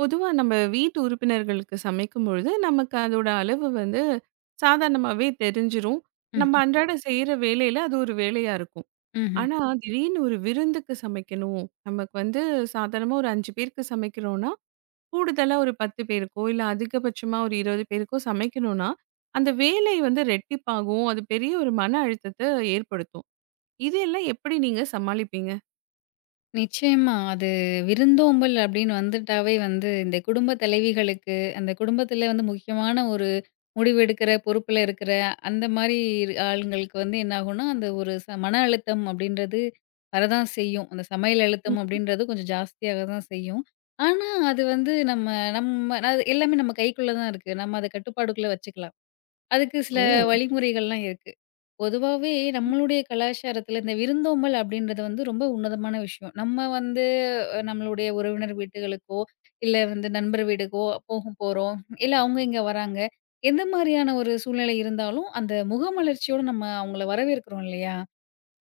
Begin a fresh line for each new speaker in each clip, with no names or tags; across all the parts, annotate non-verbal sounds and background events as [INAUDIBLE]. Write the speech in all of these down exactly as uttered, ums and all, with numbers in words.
பொதுவா நம்ம வீட்டு உறுப்பினர்களுக்கு சமைக்கும் பொழுது, நமக்கு அதோட அளவு வந்து சாதாரணமாவே தெரிஞ்சிரும். நம்ம
ம்ஹ்ம்.
ம். அன்றாட செய்ற வேலையில அது ஒரு வேலையா இருக்கும்.
ம்ஹ்ம்.
ஆனா, திடீர்னு ஒரு விருந்துக்கு சமைக்கணும். நமக்கு வந்து சாதாரணமா ஒரு ஐந்து பேருக்கு சமைக்கிறோம்னா, கூடுதலா ஒரு பத்து பேருக்கோ, இல்ல அதிகபட்சமா ஒரு இருபது பேருக்கோ சமைக்கணும்னா, அந்த வேலை வந்து ரெட்டிப்பாகும். அது பெரிய ஒரு மன அழுத்தத்த ஏற்படுத்தும். இதையெல்லாம் எப்படி நீங்க சமாளிப்பீங்க?
நிச்சயமா. அது விருந்தோம்பல் அப்படின்னு வந்துட்டாவே வந்து இந்த குடும்ப தலைவிகளுக்கு, அந்த குடும்பத்தில வந்து முக்கியமான ஒரு முடிவு எடுக்கிற பொறுப்புல இருக்கிற அந்த மாரி இரு ஆளுங்களுக்கு வந்து என்ன ஆகும்னா, அந்த ஒரு ச மன அழுத்தம் அப்படின்றது வரதான் செய்யும். அந்த சமையல் அழுத்தம்
ம்.
அப்படின்றது கொஞ்சம் ஜாஸ்தியாக தான் செய்யும். ஆனா, அது வந்து நம்ம நம்ம அது எல்லாமே நம்ம கைக்குள்ள தான் இருக்கு. நம்ம அத கட்டுப்பாடுக்குள்ள வச்சுக்கலாம். அதுக்கு சில
ஓ!
வழிமுறைகள்லாம் இருக்கு. பொதுவாவே
ம்.
நம்மளுடைய கலாச்சாரத்துல இந்த விருந்தோம்பல் அப்படின்றது வந்து ரொம்ப உன்னதமான விஷயம். நம்ம வந்து அ நம்மளுடைய உறவினர் வீட்டுகளுக்கோ, இல்ல வந்து நண்பர் வீடுக்கோ போக போறோம். இல்ல அவங்க இங்க வராங்க. எந்த மாரியான ஒரு சூழ்நிலை இருந்தாலும், அந்த முகமலர்ச்சியோட நம்ம அவங்கள வரவேற்கிறோம் இல்லையா?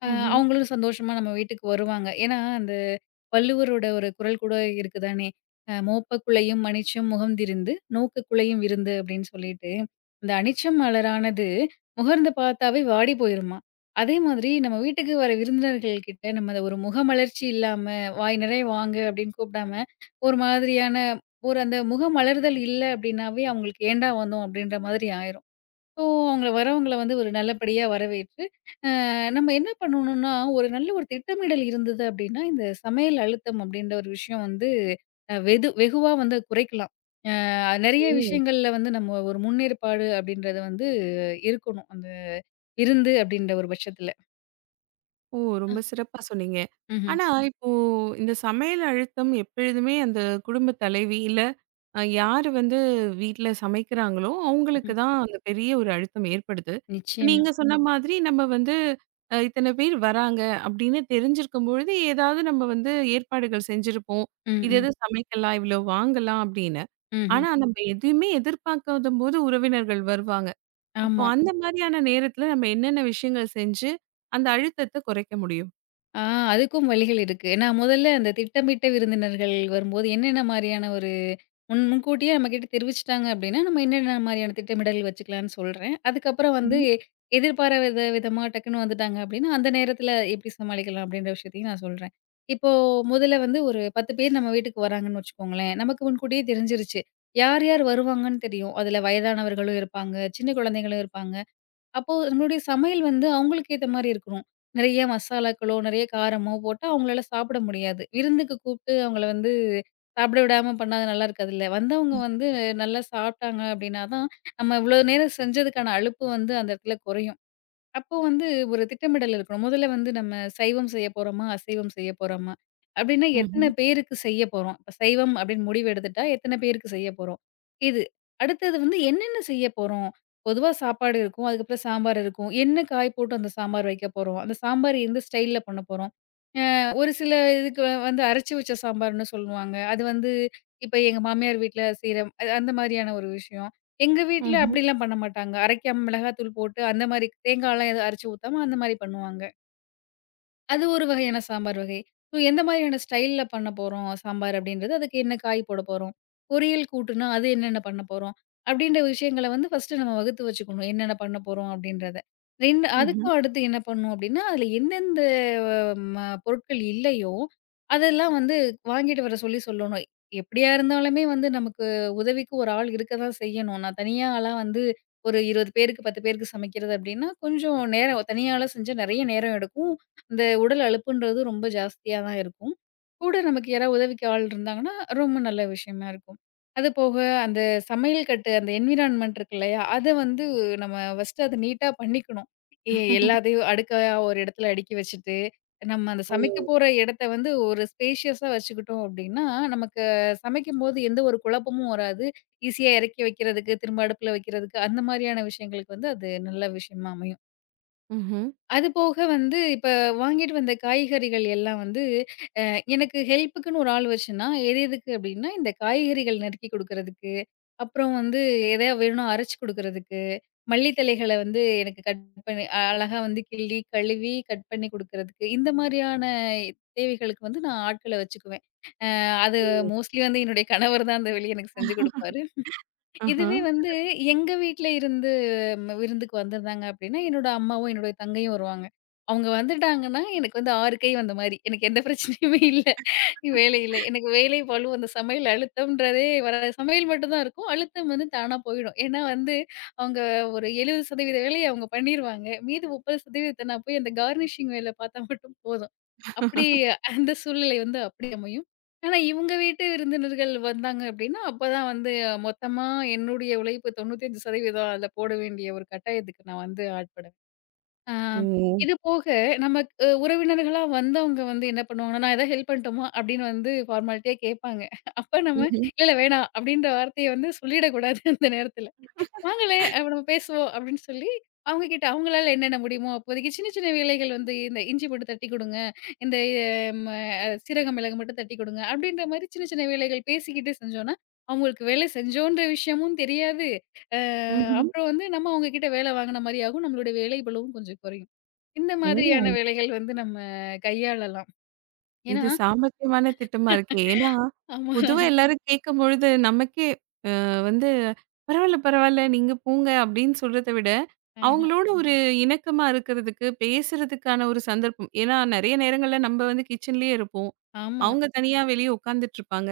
அ
ம்ஹ்ம்.
அவங்களும் சந்தோஷமா நம்ம வீட்டுக்கு வருவாங்க. ஏன்னா அந்த வள்ளுவரோட ஒரு குறள் கூட இருக்கு தானே! அ "மோப்பக்குள்ளையும் மனிச்சம் முகந்திருந்து நோக்கக்குள்ளையும் விருந்து" அப்படின்னு சொல்லிட்டு, இந்த அனிச்சம் மலரானது முகர்ந்து பார்த்தாவே வாடி போயிருமாம். அதே மாதிரி நம்ம வீட்டுக்கு வர விருந்தினர்கள் கிட்ட நம்ம அத ஒரு முகமலர்ச்சி இல்லாம, "வாய் நிறைய வாங்க" அப்படின்னு கூப்பிடாம, ஒரு மாதிரியான ஒரு அந்த முகமலர்தல் இல்ல அப்படின்னாவே, அவங்களுக்கு "ஏன்டா வந்தோம்?" அப்படின்ற மாதிரி ஆயிரும். ஸோ அவங்கள வரவங்கள வந்து ஒரு நல்லபடியா வரவேற்று, அ நம்ம என்ன பண்ணணும்னா, ஒரு நல்ல ஒரு திட்டமிடல் இருந்தது அப்படின்னா, இந்த சமையல் அழுத்தம் அப்படின்ற ஒரு விஷயம் வந்து அ வெது வெகுவா வந்து குறைக்கலாம். அ நெறைய விஷயங்கள்ல வந்து நம்ம ஒரு முன்னேற்பாடு அப்படின்றது வந்து இருக்கணும். அந்த விருந்து அப்படின்ற ஒரு பட்சத்துல.
ஓ!
அ.
ரொம்ப சிறப்பா சொன்னீங்க.
ம்ஹ்ம்.
ஆனா, இப்போ இந்த சமையல் அழுத்தம் எப்பொழுதுமே அந்த குடும்ப தலைவி, இல்ல அ யாரு வந்து வீட்ல சமைக்கிறாங்களோ, அவங்களுக்கு
ம்ஹ்ம்.
தான் அந்த பெரிய ஒரு அழுத்தம் ஏற்படுது.
நிச்சயமா.
நீங்க சொன்ன ம். மாதிரி நம்ம வந்து அ இத்தன பேர் வராங்க அப்படின்னு தெரிஞ்சிருக்கும் பொழுது, ஏதாவது நம்ம வந்து ஏற்பாடுகள் செஞ்சிருப்போம்.
ம்,
இது
ம்,
எது சமைக்கலாம், இவ்வளோ வாங்கலாம் அப்படின்னு.
ம்ஹ்ம்.
ஆனா, நம்ம எதையுமே எதிர்பார்க்காதபோது உறவினர்கள் வருவாங்க. அப்போ
ஆமா.
அந்த மாதிரியான நேரத்துல நம்ம என்னென்ன விஷயங்கள் செஞ்சு அந்த அழுத்தத்த குறைக்க முடியும்?
ஆ அதுக்கும் வழிகள் இருக்கு. ஏன்னா முதல்ல அந்த திட்டமிட்ட விருந்தினர்கள் வரும்போது என்னென்ன மாரியான ஒரு முன் முன்கூட்டியே நம்மகிட்ட தெரிவிச்சுட்டாங்க அப்டின்னா, நம்ம என்னென்ன மாரியான திட்டமிடல் வச்சுக்கலான்னு சொல்றேன். அதுக்கப்புறம் வந்து
Mhm.
எ- எதிர்பாராத விதமா டக்குன்னு வந்துட்டாங்க அப்டின்னா, அந்த நேரத்தில எப்டி சமாளிக்கலாம் அப்டின்ற விஷயத்தையும் நான் சொல்றேன். இப்போ முதல்ல வந்து ஒரு பத்து பேர் நம்ம வீட்டுக்கு வராங்கன்னு வச்சுக்கோங்களேன். நமக்கு முன்கூட்டியே தெரிஞ்சிருச்சு. யார் யார் வருவாங்கன்னு தெரியும். அதுல வயதானவர்களும் இருப்பாங்க, சின்ன குழந்தைகளும் இருப்பாங்க. அப்போ நம்மளுடைய சமையல் வந்து அவங்களுக்கு ஏத்த மாரி இருக்கணும். நெறைய மசாலாக்களோ, நெறைய காரமோ போட்டா அவங்களால சாப்பிட முடியாது. விருந்துக்கு கூப்பிட்டு அவங்கள வந்து சாப்பிட விடாம பண்ணா அது நல்லா இருக்காதுல்ல. வந்தவங்க வந்து நல்லா சாப்பிட்டாங்க அப்படின்னா தான், நம்ம இவ்வளோ நேரம் செஞ்சதுக்கான அலுப்பு வந்து அந்த இடத்துல குறையும். அப்போ வந்து ஒரு திட்டமிடல் இருக்கணும். முதல்ல வந்து நம்ம சைவம் செய்ய போறோமா? அசைவம் செய்ய போறோமா? அப்டின்னா எத்தன
Mhm.
பேருக்கு செய்ய போறோம்? இப்ப சைவம் அப்டின்னு முடிவு எடுத்துட்டா, எத்தன பேருக்கு செய்ய போறோம்? இது. அடுத்தது வந்து என்னென்ன செய்ய போறோம்? பொதுவா சாப்பாடு இருக்கும். அதுக்கப்புறம் சாம்பார் இருக்கும். என்ன காய் போட்டு அந்த சாம்பார் வைக்க போறோம்? அந்த சாம்பார் எந்த ஸ்டைல்ல பண்ண போறோம்? அ ஒரு சில இதுக்கு வ- வந்து அரைச்சு வச்ச சாம்பார்ன்னு சொல்லுவாங்க. அது வந்து இப்ப எங்க மாமியார் வீட்ல செய்ற அ அந்த மாரியான ஒரு விஷயம். எங்க வீட்ல
Mhm.
அப்படிலாம் பண்ண மாட்டாங்க. அரைக்காம மிளகாத்தூள் போட்டு அந்த மாரி தேங்காய்லாம் எதுவும் அரைச்சு ஊத்தாம அந்த மாரி பண்ணுவாங்க. அது ஒரு வகையான சாம்பார் வகை. ஸோ எந்த மாதிரியான ஸ்டைல்ல பண்ண போறோம் சாம்பார் அப்படின்றது, அதுக்கு என்ன காய் போட போறோம்? பொரியல் கூட்டுனா அது என்னென்ன பண்ண போறோம்? அப்படின்ற விஷயங்கள வந்து ஃபர்ஸ்ட்டு நம்ம வகுத்து வச்சுக்கணும். என்னென்ன பண்ண போறோம் அப்படின்றத. ரெண்டு
Mhm.
அதுக்கும் அடுத்து என்ன பண்ணணும் அப்படின்னா, அதில எந்தெந்த ம பொருட்கள் இல்லையோ, அதெல்லாம் வந்து வாங்கிட்டு வர சொல்லி சொல்லணும். எப்படியா இருந்தாலுமே வந்து நமக்கு உதவிக்கு ஒரு ஆள் இருக்க தான் செய்யணும். நான் தனியாலாம் வந்து ஒரு இருபது பேருக்கு, பத்து பேருக்கு சமைக்கிறது அப்படின்னா, கொஞ்சம் நேரம் தனியாலாம் செஞ்சா நெறைய நேரம் எடுக்கும். இந்த உடல் அலுப்புன்றது ரொம்ப ஜாஸ்தியா தான் இருக்கும். கூட நமக்கு யாராவது உதவிக்கு ஆள் இருந்தாங்கன்னா, ரொம்ப நல்ல விஷயமா இருக்கும். அது போக அந்த சமையல் கட்டு அந்த என்விரான்மென்ட் இருக்கு இல்லையா? அத வந்து நம்ம ஃபர்ஸ்ட்டு அத நீட்டா பண்ணிக்கணும். எ
[LAUGHS]
எல்லாத்தையும் அடுக்கா ஒரு இடத்துல அடுக்கி வச்சுட்டு, நம்ம அந்த
ஓ!
சமைக்க போற இடத்த வந்து ஒரு ஸ்பேஷியஸா வச்சுக்கிட்டோம் அப்டின்னா, நமக்கு சமைக்கும்போது எந்த ஒரு குழப்பமும் வராது. ஈஸியா இறக்கி வைக்கிறதுக்கு, திரும்ப அடுப்புல வைக்கிறதுக்கு அந்த மாரியான விஷயங்களுக்கு வந்து அது நல்ல விஷயமா அமையும்.
Mhm.
அது போக வந்து இப்ப வாங்கிட்டு வந்த காய்கறிகள் எல்லாம் வந்து அ எனக்கு ஹெல்ப்புக்குன்னு ஒரு ஆள் வச்சேன்னா, எது எதுக்கு அப்டின்னா, இந்த காய்கறிகள் நறுக்கி குடுக்குறதுக்கு, அப்புறம் வந்து எதையா வேணும்னா அரைச்சு குடுக்குறதுக்கு, மல்லி தழைகள வந்து எனக்கு கட் பண்ணி அ அழகா வந்து கிள்ளி, கழுவி, கட் பண்ணி குடுக்குறதுக்கு, இந்த மாரியான தேவைகளுக்கு வந்து நான் ஆட்கள வச்சுக்குவேன். அ அது மோஸ்ட்லி வந்து என்னுடைய கணவர் தான் அந்த வேலைய எனக்கு செஞ்சு குடுப்பாரு.
ஆஹா.
இதுவே வந்து எங்க வீட்ல இருந்து ம், விருந்துக்கு வந்திருந்தாங்க அப்படின்னா, என்னோட அம்மாவும், என்னோட தங்கையும் வருவாங்க. அவங்க வந்துட்டாங்கன்னா, எனக்கு வந்து ஆறு கை வந்த மாரி. எனக்கு எந்த பிரச்சனையுமே இல்ல. வேலையில. எனக்கு வேலை பளு அந்த சமையல் அழுத்தம்ன்றதே வராது. சமையல் மட்டும் தான் இருக்கும். அழுத்தம் வந்து தானா போயிடும். ஏன்னா வந்து, அவங்க ஒரு எழுபது சதவீதம் வேலைய அவங்க பண்ணிருவாங்க. மீதி முப்பது சதவீதம் நான் போய் அந்த கார்னிஷிங் வேல பார்த்தா மட்டும் போதும். அப்படி அந்த சூழ்நிலை வந்து அப்படி அமையும். ஆனா, இவுங்க வீட்டு விருந்தினர்கள் வந்தாங்க அப்டின்னா, அப்பதான் வந்து மொத்தமா என்னுடைய உழைப்பு தொண்ணூற்றி ஐந்து சதவீதம் அதுல போட வேண்டிய ஒரு கட்டாயத்துக்கு நான் வந்து ஆட்படுவேன். ஆ
ஓ!
இது போக நமக்கு உறவினர்களா வந்தவங்க வந்து என்ன பண்ணுவாங்கன்னா, "நான் ஏதாவது ஹெல்ப் பண்ணட்டுமா?" அப்டின்னு வந்து ஃபார்மாலிட்டியா கேட்பாங்க. அப்ப நம்ம,
ம்ஹ்ம்.
"இல்ல, இல்ல வேணாம்" அப்டின்ற வார்த்தைய வந்து சொல்லிடக்கூடாது அந்த நேரத்துல. வாங்களேன் அப்ப நம்ம பேசுவோம் அப்படின்னு சொல்லி, அவங்க கிட்ட அவங்களால என்னென்ன முடியுமோ அப்போதைக்கு சின்ன சின்ன வேலைகள் வந்து இந்த இஞ்சி போட்டு தட்டிக் குடுங்க. இந்த ம சீரகம், மிளகு மட்டும் தட்டிக் குடுங்க. அப்படின்ற மாரி சின்ன சின்ன வேலைகள் பேசிக்கிட்டு செஞ்சோம்னா, அவங்களுக்கு வேலை செஞ்சோன்ற விஷயமும் தெரியாது. அ
ம்ஹ்ம்.
அப்புறம் வந்து நம்ம அவங்க கிட்ட வேலை வாங்குன மாரி ஆகும். நம்மளுடைய வேலை பளுவும் கொஞ்சம் குறையும். இந்த
ஓ!
மாதிரியான வேலைகள் வந்து நம்ம கையாளலாம். ஏன்னா
இது சாமர்த்தியமான திட்டமா இருக்கே! ஏன்னா,
ஆமா.
பொதுவா எல்லாரும் கேட்கும்பொழுது நமக்கே வந்து பரவால்ல, பரவால்ல. நீங்க போங்க அப்படின்னு சொல்றத விட,
ஆஹ.
அவங்களோட ஒரு இணக்கமா இருக்கிறதுக்கு, பேசுறதுக்கான ஒரு சந்தர்ப்பம். ஏன்னா நெறைய நேரங்கள்ல நம்ம வந்து கிச்சன்லயே இருப்போம்.
ஆமா.
அவங்க தனியா வெளிய உட்காந்துட்டுருப்பாங்க.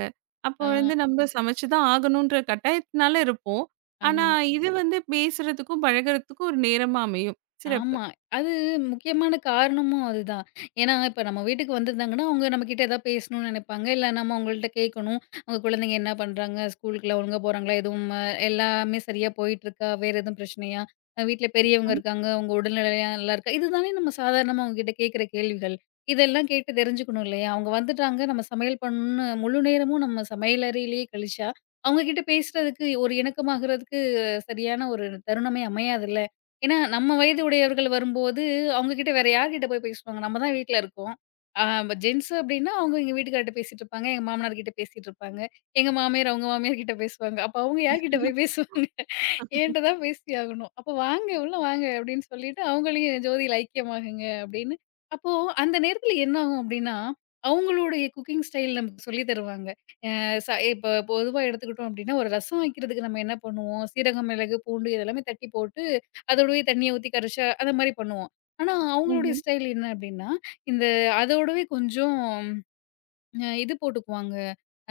அப்போ
ஆ,
வந்து நம்ம சமைச்சு தான் ஆகணுன்ற கட்டாயத்தினால இருப்போம். ஆனா
ஆ.
இது வந்து பேசுறதுக்கும், பழகுறதுக்கும் ஒரு நேரமா அமையும். சிறப்பு.
ஆமா. அது முக்கியமான காரணமும் அதுதான். ஏன்னா, இப்ப நம்ம வீட்டுக்கு வந்திருந்தாங்கன்னா, அவங்க நம்மகிட்ட ஏதாவது பேசணும்னு நெனைப்பாங்க. இல்ல நம்ம அவங்கள்ட்ட கேட்கணும். அவங்க குழந்தைங்க என்ன பண்றாங்க? ஸ்கூலுக்குலாம் ஒழுங்கா போறாங்களா? எதுவும் அஹ், எல்லாமே சரியா போயிட்டுருக்கா? வேற எதுவும் பிரச்சனையா? அஹ், வீட்ல பெரியவங்க இருக்காங்க. அவங்க உடல்நிலையா நல்லா இருக்கா? இதுதானே நம்ம சாதாரணமா அவங்ககிட்ட கேட்கிற கேள்விகள். இதெல்லாம் கேட்டு தெரிஞ்சுக்கணும் இல்லையா? அவங்க வந்துட்டாங்க, நம்ம சமையல் பண்ணணும்னு முழு நேரமும் நம்ம சமையல் அறையிலேயே கழிச்சா, அவங்க கிட்ட பேசுறதுக்கு, ஒரு இணக்கமாகறதுக்கு சரியான ஒரு தருணமே அமையாதுல்ல. ஏன்னா, நம்ம வயது உடையவர்கள் வரும்போது, அவங்க கிட்ட வேற யார்கிட்ட போய் பேசுவாங்க? நம்ம தான் வீட்ல இருக்கோம். ஆ ஜென்ட்ஸ் அப்டின்னா, அவங்க எங்க வீட்டுக்கார்ட்ட பேசிட்டு இருப்பாங்க. எங்க மாமனார் கிட்ட பேசிட்டு இருப்பாங்க. எங்க மாமியார் அவங்க மாமியார் கிட்ட பேசுவாங்க. அப்ப அவங்க யார்கிட்ட போய் பேசுவாங்க? என்ட்ட தான் பேசி ஆகணும். அப்ப "வாங்க, உள்ள வாங்க" அப்டின்னு சொல்லிட்டு அவங்களையும் "ஜோதியில ஐக்கியமாகுங்க" அப்டின்னு. அப்போ அந்த நேரத்துல என்ன ஆகும் அப்டின்னா, அவங்களுடைய குக்கிங் ஸ்டைல் நமக்கு சொல்லி தருவாங்க. அ ச இப்போ பொதுவா எடுத்துக்கிட்டோம் அப்படின்னா, ஒரு ரசம் வைக்கிறதுக்கு நம்ம என்ன பண்ணுவோம்? சீரகம், மிளகு, பூண்டு இது எல்லாமே தட்டி போட்டு, அதோடவே தண்ணிய ஊத்தி கரைச்சா அந்த மாரி பண்ணுவோம். ஆனா, அவங்களுடைய
ம்ஹ்ம்.
ஸ்டைல் என்ன அப்படின்னா, இந்த அதோடவே கொஞ்சம் அ இது போட்டுக்குவாங்க.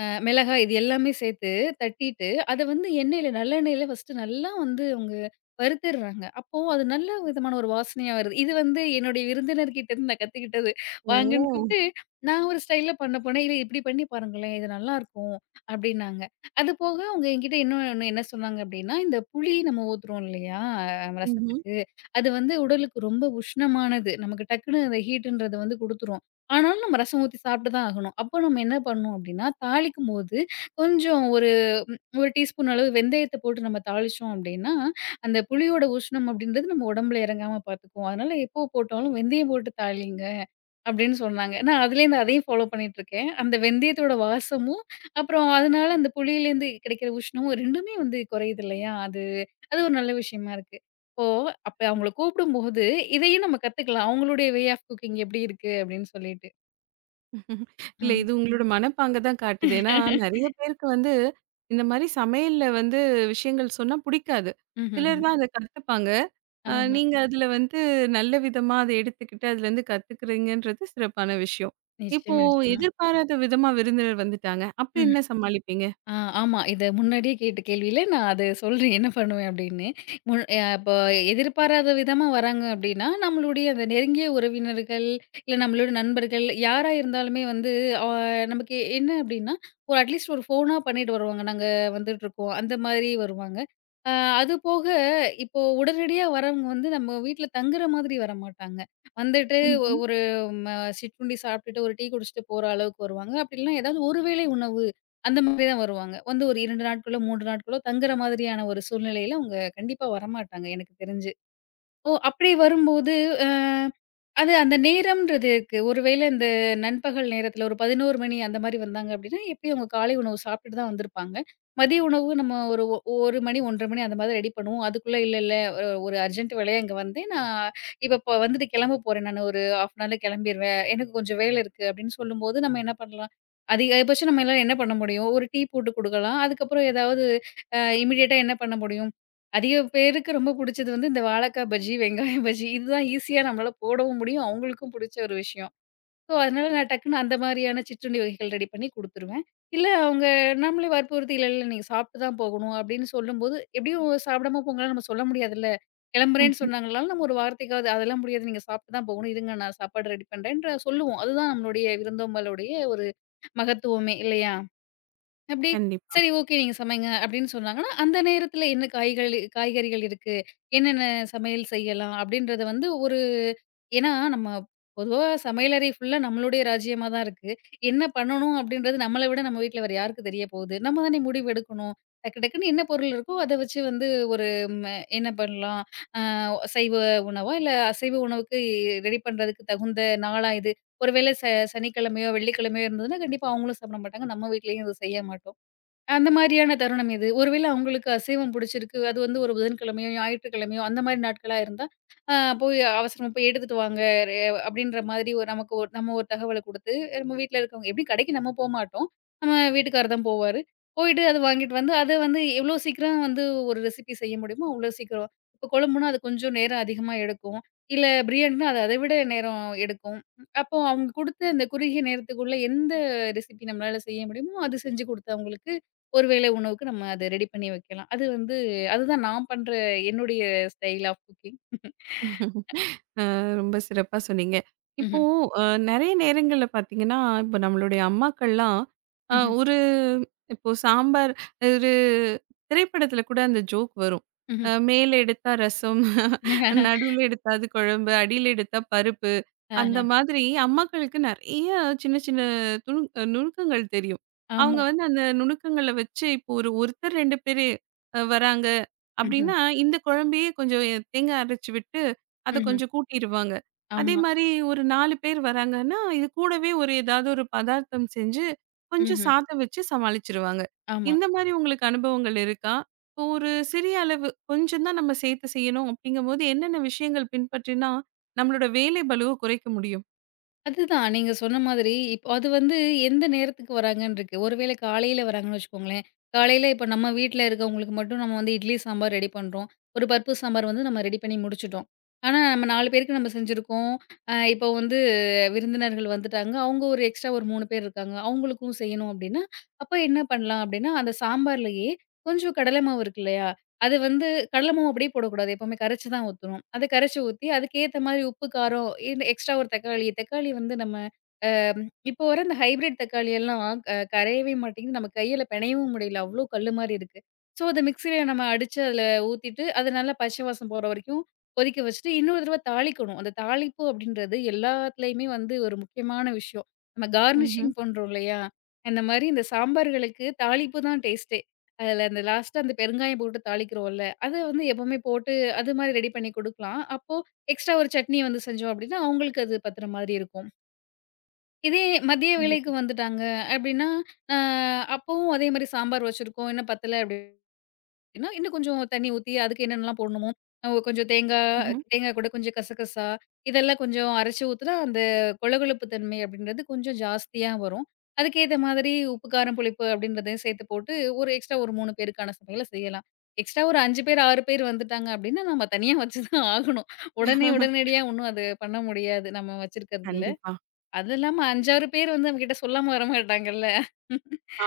அ மிளகாய் இது எல்லாமே சேர்த்து தட்டிட்டு, அத வந்து எண்ணெயில நல்லெண்ணெயில ஃபர்ஸ்ட்டு நல்லா வந்து அவங்க வறுத்துர்றாங்க. அப்போ அது நல்ல விதமான ஒரு வாசனையா வருது. இது வந்து என்னுடைய விருந்தினர்கிட்ட இருந்து நான் கத்துக்கிட்டது. வாங்கன்னு
ஓ!
கூப்ட்டு நான் ஒரு ஸ்டைல்ல பண்ண போனேன். "இல்ல இப்படி பண்ணி பாருங்களேன், இது நல்லாருக்கும்" அப்படின்னாங்க. அது போக அவங்க என்கிட்ட இன்னொன்னு என்ன சொன்னாங்க அப்படின்னா, இந்த புளி நம்ம ஊத்துறோம் இல்லையா அஹ்
ம்ஹ்ம்.
ரசத்துக்கு, அது வந்து உடலுக்கு ரொம்ப உஷ்ணமானது. நமக்கு டக்குனு அந்த ஹீட்டுன்றது வந்து குடுத்துரும். ஆனாலும் நம்ம ரசம் ஊத்தி சாப்பிட்டு தான் ஆகணும். அப்போ நம்ம என்ன பண்ணணும் அப்டின்னா, தாளிக்கும்போது கொஞ்சம் ஒரு 1 டீஸ்பூன் அளவு வெந்தயத்த போட்டு நம்ம தாளிச்சோம் அப்டின்னா, அந்த புளியோட உஷ்ணம் அப்டின்றது நம்ம உடம்புல இறங்காம பார்த்துக்கும். அதனால எப்போ போட்டாலும் வெந்தயம் போட்டு தாளிங்க அப்டின்னு சொன்னாங்க. நான் அதுலேருந்து அதையும் ஃபாலோ பண்ணிட்டுருக்கேன். அந்த வெந்தயத்தோட வாசமும், அப்புறம் அதனால அந்த புளியிலேருந்து கிடைக்கிற உஷ்ணமும் 2மே வந்து குறையுது இல்லையா? அது அது ஒரு நல்ல விஷயமா இருக்கு. இப்போ அப்ப அவங்கள கூப்பிடும்போது, இதையும் நம்ம கத்துக்கலாம். அவங்களுடைய வே ஆஃப் குக்கிங் எப்டி இருக்கு அப்டின்னு சொல்லிட்டு.
ம்ஹ்ம். இல்ல இது உங்களோட மனப்பாங்க தான் காட்டுது. ஏன்னா, நெறைய பேருக்கு வந்து இந்த மாரி சமையல்ல வந்து விஷயங்கள் சொன்னா புடிக்காது.
ம்ஹ்ஹ்ம்.
சிலர் தான் அத கத்துப்பாங்க. அ
ஆஹ.
நீங்க அதுல வந்து நல்ல விதமா அத எடுத்துக்கிட்டு அதுலருந்து கத்துக்கிறீங்கன்றது சிறப்பான விஷயம். இப்போ
நிச்சயமா, நிச்சயமா.
எதிர்பாராத விதமா விருந்தினர் வந்துட்டாங்க. அப்ப
ம்ஹ்ம்.
என்ன சமாளிப்பீங்க?
ஆ ஆமா. இத முன்னாடியே கேட்ட கேள்வியில நான் அத சொல்றேன் என்ன பண்ணுவேன் அப்படின்னு. முன் அ இப்போ எதிர்பாராத விதமா வராங்க அப்படின்னா, நம்மளுடைய அந்த நெருங்கிய உறவினர்கள், இல்ல நம்மளோட நண்பர்கள் யாரா இருந்தாலுமே வந்து அ நமக்கு என்ன அப்படின்னா, ஒரு அட்லீஸ்ட் ஒரு ஃபோனா பண்ணிட்டு வருவாங்க. நாங்க வந்துட்டுருக்கோம். அந்த மாதிரி வருவாங்க. அ அது போக இப்போ உடனடியா வரவங்க வந்து நம்ம வீட்ல தங்குற மாதிரி வரமாட்டாங்க. வந்துட்டு ஒ
ம்ஹ்ம்.
ஒரு ம சிற்றுண்டி சாப்பிட்டுட்டு, ஒரு டீ குடிச்சுட்டு போற அளவுக்கு வருவாங்க. அப்படி இல்லனா ஏதாவது ஒரு வேளை உணவு அந்த மாதிரி தான் வருவாங்க. வந்து ஒரு ரெண்டு நாட்களோ, மூணு நாட்களோ தங்குற மாதிரியான ஒரு சூழ்நிலையில அவங்க கண்டிப்பா வரமாட்டாங்க எனக்கு தெரிஞ்சு. ஓ! அப்படி வரும்போது அ அது அந்த நேரம்ன்றது இருக்கு. ஒருவேளை இந்த நண்பகல் நேரத்துல ஒரு பதினொரு மணி அந்த மாரி வந்தாங்க அப்படின்னா, எப்படியும் அவங்க காலை உணவு சாப்பிட்டுட்டு தான் வந்திருப்பாங்க. மதிய உணவு நம்ம ஒரு ஒ ஒரு மணி ஒன்றரை மணி அந்த மாதிரி ரெடி பண்ணுவோம். அதுக்குள்ள இல்ல இல்ல அ ஒரு அர்ஜென்ட் வேலையா இங்க வந்தேன். நான் இப்ப ப வந்துட்டு கிளம்ப போறேன். நான் ஒரு அரை அன் ஹார்ல கிளம்பிருவேன். எனக்கு கொஞ்சம் வேலை இருக்கு அப்படின்னு சொல்லும்போது நம்ம என்ன பண்ணலாம்? அதிகபட்சம் நம்ம எல்லாரும் என்ன பண்ண முடியும்? ஒரு டீ போட்டு குடுக்கலாம். அதுக்கப்புறம் ஏதாவது அ இமிடியேட்டா என்ன பண்ண முடியும்? அதிக பேருக்கு ரொம்ப புடிச்சது வந்து இந்த வாழைக்காய் பஜ்ஜி, வெங்காய பஜ்ஜி இதுதான் ஈஸியா நம்மளால போடவும் முடியும். அவங்களுக்கும் புடிச்ச ஒரு விஷயம். ஸோ, அதனால நான் டக்குன்னு அந்த மாரியான சிற்றுண்டி வகைகள் ரெடி பண்ணி குடுத்துருவேன். இல்ல அவங்க நம்மளே வற்புறுத்தி இல்ல, இல்ல நீங்க சாப்பிட்டு தான் போகணும் அப்படின்னு சொல்லும்போது, எப்படியும் சாப்பிடாம போங்கன்னு நம்ம சொல்ல முடியாதுல்ல.
ம்.
கிளம்புறேன்னு சொன்னாங்கனாலும் நம்ம ஒரு வார்த்தைக்காவது அதெல்லாம் முடியாது நீங்க சாப்பிட்டு தான் போகணும். இருங்க நான் சாப்பாடு ரெடி பண்றேன்ற சொல்லுவோம். அதுதான் நம்மளுடைய விருந்தோம்பலுடைய ஒரு மகத்துவமே இல்லையா? அப்படி,
கண்டிப்பா.
"சரி ஓகே நீங்க சமைங்க" அப்படின்னு சொன்னாங்கன்னா, அந்த நேரத்தில என்ன காய்கள் காய்கறிகள் இருக்கு? என்னென்ன சமையல் செய்யலாம்? அப்படின்றத வந்து ஒரு ஏன்னா நம்ம பொதுவா சமையலறை ஃபுல்லா நம்மளுடைய ராஜ்யமா தான் இருக்கு. என்ன பண்ணணும் அப்படின்றது நம்மள விட நம்ம வீட்ல வேற யாருக்கு தெரிய போகுது? நம்ம தானே முடிவு எடுக்கணும். டக்கு டக்குன்னு என்ன பொருள் இருக்கோ அத வச்சு வந்து ஒரு ம என்ன பண்ணலாம்? அ சைவ உணவா, இல்ல அசைவ உணவுக்கு ரெடி பண்றதுக்கு தகுந்த நாளா இது? ஒருவேளை ச சனிக்கிழமையோ, வெள்ளிக்கிழமையோ இருந்ததுன்னா, கண்டிப்பா அவங்களும் சாப்பிட மாட்டாங்க. நம்ம வீட்லயும் எதுவும் செய்ய மாட்டோம். அந்த மாரியான தருணம் இது. ஒருவேள அவங்களுக்கு அசைவம் புடிச்சிருக்கு. அது வந்து ஒரு புதன்கிழமையோ, ஞாயிற்றுக்கிழமையோ அந்த மாரி நாட்களா இருந்தா, அ போய் அவசரமா போய் எடுத்துட்டு வாங்க ரெ அப்படின்ற மாதிரி ஒரு நமக்கு ஒரு நம்ம ஒரு தகவல குடுத்து, நம்ம வீட்ல இருக்கவங்க எப்படியும் கடைக்கு நம்ம போமாட்டோம். நம்ம வீட்டுக்காரர் தான் போவாரு. போயிட்டு அத வாங்கிட்டு வந்து, அத வந்து எவ்வளோ சீக்கிரம் வந்து ஒரு ரெசிபி செய்ய முடியுமோ, அவ்வளோ சீக்கிரம். இப்போ குழம்புனா அது கொஞ்சம் நேரம் அதிகமா எடுக்கும். இல்ல பிரியாணினா அது அதை விட நேரம் எடுக்கும். அப்போ அவங்க குடுத்த அந்த குறுகிய நேரத்துக்குள்ள எந்த ரெசிபி நம்மளால செய்ய முடியுமோ, அது செஞ்சு குடுத்து அவங்களுக்கு ஒரு வேளை உணவுக்கு நம்ம அத ரெடி பண்ணி வைக்கலாம். அது வந்து அதுதான் நான் பண்ற என்னுடைய ஸ்டைல் ஆஃப் குக்கிங்.
ரொம்ப சிறப்பா சொன்னீங்க. இப்போ
ம்ஹ்ம்.
அ நெறைய நேரங்கள்ல பார்த்தீங்கன்னா, இப்போ நம்மளுடைய அம்மாக்கள்லாம் அ
ம்ஹ்ம்.
ஒரு இப்போ சாம்பார் ஒரு திரைப்படத்துல கூட அந்த ஜோக் வரும்.
ம்ஹ்ம்.
அ மேல எடுத்தா ரசம்,
[LAUGHS]
நடுவுல எடுத்தா அது குழம்பு, அடியில எடுத்தா பருப்பு. அந்த
ஆஹ.
மாதிரி அம்மாக்களுக்கு நெறைய சின்ன சின்ன துணு அஹ், நுணுக்கங்கள் தெரியும். அவங்க
ஆமா.
வந்து அந்த நுணுக்கங்கள வச்சு இப்போ ஒரு ஒருத்தர் ரெண்டு பேரு அ வராங்க.
ம்ஹ்ம்.
அப்படின்னா, இந்த குழம்பையே கொஞ்சம் தேங்காய் அரைச்சு விட்டு அத
ம்ஹ்ம்.
கொஞ்சம் கூட்டிருவாங்க. அதே
ஆமா.
மாரி ஒரு நாலு பேர் வராங்கன்னா, இது கூடவே ஒரு ஏதாவது ஒரு பதார்த்தம் செஞ்சு, கொஞ்சம்
ம்ஹ்ம்.
சாதம் வச்சு சமாளிச்சுருவாங்க.
ஆமா.
இந்த மாரி உங்களுக்கு அனுபவங்கள் இருக்கா? இப்போ ஒரு சிறிய அளவு கொஞ்சம் தான் நம்ம சேர்த்து செய்யணும் அப்படிங்கும்போது, என்னென்ன விஷயங்கள் பின்பற்றினா, நம்மளோட வேலை பளுவ குறைக்க முடியும்?
அதுதான் நீங்க சொன்ன மாதிரி, இப்போ அது வந்து எந்த நேரத்துக்கு வராங்கன்னு இருக்கு. ஒருவேளை காலையில வராங்கன்னு வச்சுக்கோங்களேன். காலையில இப்போ நம்ம வீட்ல இருக்கவங்களுக்கு மட்டும் நம்ம வந்து இட்லி, சாம்பார் ரெடி பண்றோம். ஒரு பருப்பு சாம்பார் வந்து நம்ம ரெடி பண்ணி முடிச்சுட்டோம். ஆனா, நம்ம நாலு பேருக்கு நம்ம செஞ்சிருக்கோம். அ இப்போ வந்து விருந்தினர்கள் வந்துட்டாங்க. அவங்க ஒரு எக்ஸ்ட்ரா ஒரு மூணு பேர் இருக்காங்க. அவங்களுக்கும் செய்யணும் அப்டின்னா, அப்ப என்ன பண்ணலாம் அப்டின்னா, அந்த சாம்பார்லயே கொஞ்சம் கடலை மாவு இருக்கு இல்லையா? அது வந்து கடல மாவு அப்படியே போடக்கூடாது. எப்பவுமே கரைச்சு தான் ஊத்தணும். அத கரைச்சு ஊத்தி, அதுக்கு ஏத்த மாரி உப்பு, காரம், இது எக்ஸ்ட்ரா ஒரு தக்காளி, தக்காளி வந்து நம்ம இப்போ வர இந்த ஹைபிரிட் தக்காளி எல்லாம் க கரையவே மாட்டேங்குது. நம்ம கையில பெனையவும் முடியல. அவ்ளோ கல்லு மாரி இருக்கு. ஸோ, அத மிக்ஸியில நம்ம அடிச்சு அதில ஊத்திட்டு, அது நல்லா பச்சை வாசம் போற வரைக்கும் கொதிக்க வச்சுட்டு, இன்னொரு தடவ தாளிக்கணும். அந்த தாளிப்பு அப்படின்றது எல்லாத்துலயுமே வந்து ஒரு முக்கியமான விஷயம். நம்ம
ம்ஹ்ம்.
கார்னிஷிங் பண்றோம் இல்லையா? இந்த மாரி இந்த சாம்பார்களுக்கு தாளிப்பு தான் டேஸ்ட்டே. அதில அந்த லாஸ்ட்டா அந்த பெருங்காயம் போட்டு தாளிக்கிறோம்ல, அத வந்து எப்பவுமே போட்டு அது மாரி ரெடி பண்ணி குடுக்கலாம். அப்போ எக்ஸ்ட்ரா ஒரு சட்னி வந்து செஞ்சோம் அப்படின்னா, அவங்களுக்கு அது பத்துற மாதிரி இருக்கும். இதே மதிய வேளைக்கு
கண்டிப்பா.
வந்துட்டாங்க அப்டின்னா, அ அப்பவும் அதே மாரி சாம்பார் வச்சிருக்கோம். இன்னும் பத்தல அப்டின்னா, இன்னும் கொஞ்சம் தண்ணி ஊத்தி, அதுக்கு என்னென்னலாம் போடணுமோ, அ கொஞ்சம் தேங்கா
ம்ஹ்ம்.
தேங்கா கூட கொஞ்சம் கசகசா இதெல்லாம் கொஞ்சம் அரைச்சு ஊத்துனா, அந்த கொழகொழப்பு தன்மை அப்டின்றது கொஞ்சம் ஜாஸ்தியா வரும். அதுக்கேத்த மாதிரி உப்பு, காரம், புளிப்பு அப்டின்றதையும் சேர்த்து போட்டு, ஒரு எக்ஸ்ட்ரா ஒரு மூணு பேருக்கான சமையல செய்யலாம். எக்ஸ்ட்ரா ஒரு அஞ்சு பேர், ஆறு பேர் வந்துட்டாங்க அப்டின்னா, நம்ம தனியா வச்சு தான் ஆகணும். உடனே
[LAUGHS]
உடனடியா ஒண்ணும் அது பண்ண முடியாது. நம்ம வச்சிருக்கிறதுல.
கண்டிப்பா.
அது இல்லாம அஞ்சு, ஆறு பேர் வந்து நம்மகிட்ட சொல்லாம வரமாட்டாங்கல்ல.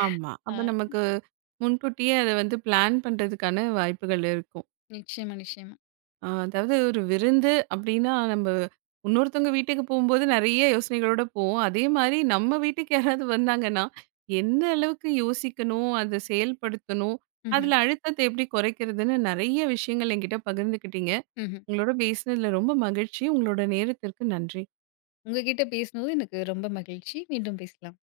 ஆமா.
ஆ
அப்ப நமக்கு முன்கூட்டியே அத வந்து பிளான் பண்றதுக்கான வாய்ப்புகள் இருக்கும்.
நிச்சயமா, நிச்சயமா.
ஆ, அதாவது ஒரு விருந்து அப்படின்னா நம்ம இன்னொருத்தவங்க வீட்டுக்கு போகும்போது நிறைய யோசனைகளோட போவோம். அதே மாரி நம்ம வீட்டுக்கு யாராவது வந்தாங்கன்னா, என்ன அளவுக்கு யோசிக்கணும், அத செயல்படுத்தணும்,
ம்ஹ்ம்,
அதுல அழுத்தத்தை எப்படி குறைக்கிறதுன்னு நெறைய விஷயங்கள் என்கிட்ட பகிர்ந்துக்கிட்டீங்க.
ம்ஹ்ம்.
உங்களோட பேசினதுல ரொம்ப மகிழ்ச்சி. உங்களோட நேரத்திற்கு நன்றி.
உங்ககிட்ட பேசினது எனக்கு ரொம்ப மகிழ்ச்சி. மீண்டும் பேசலாம்.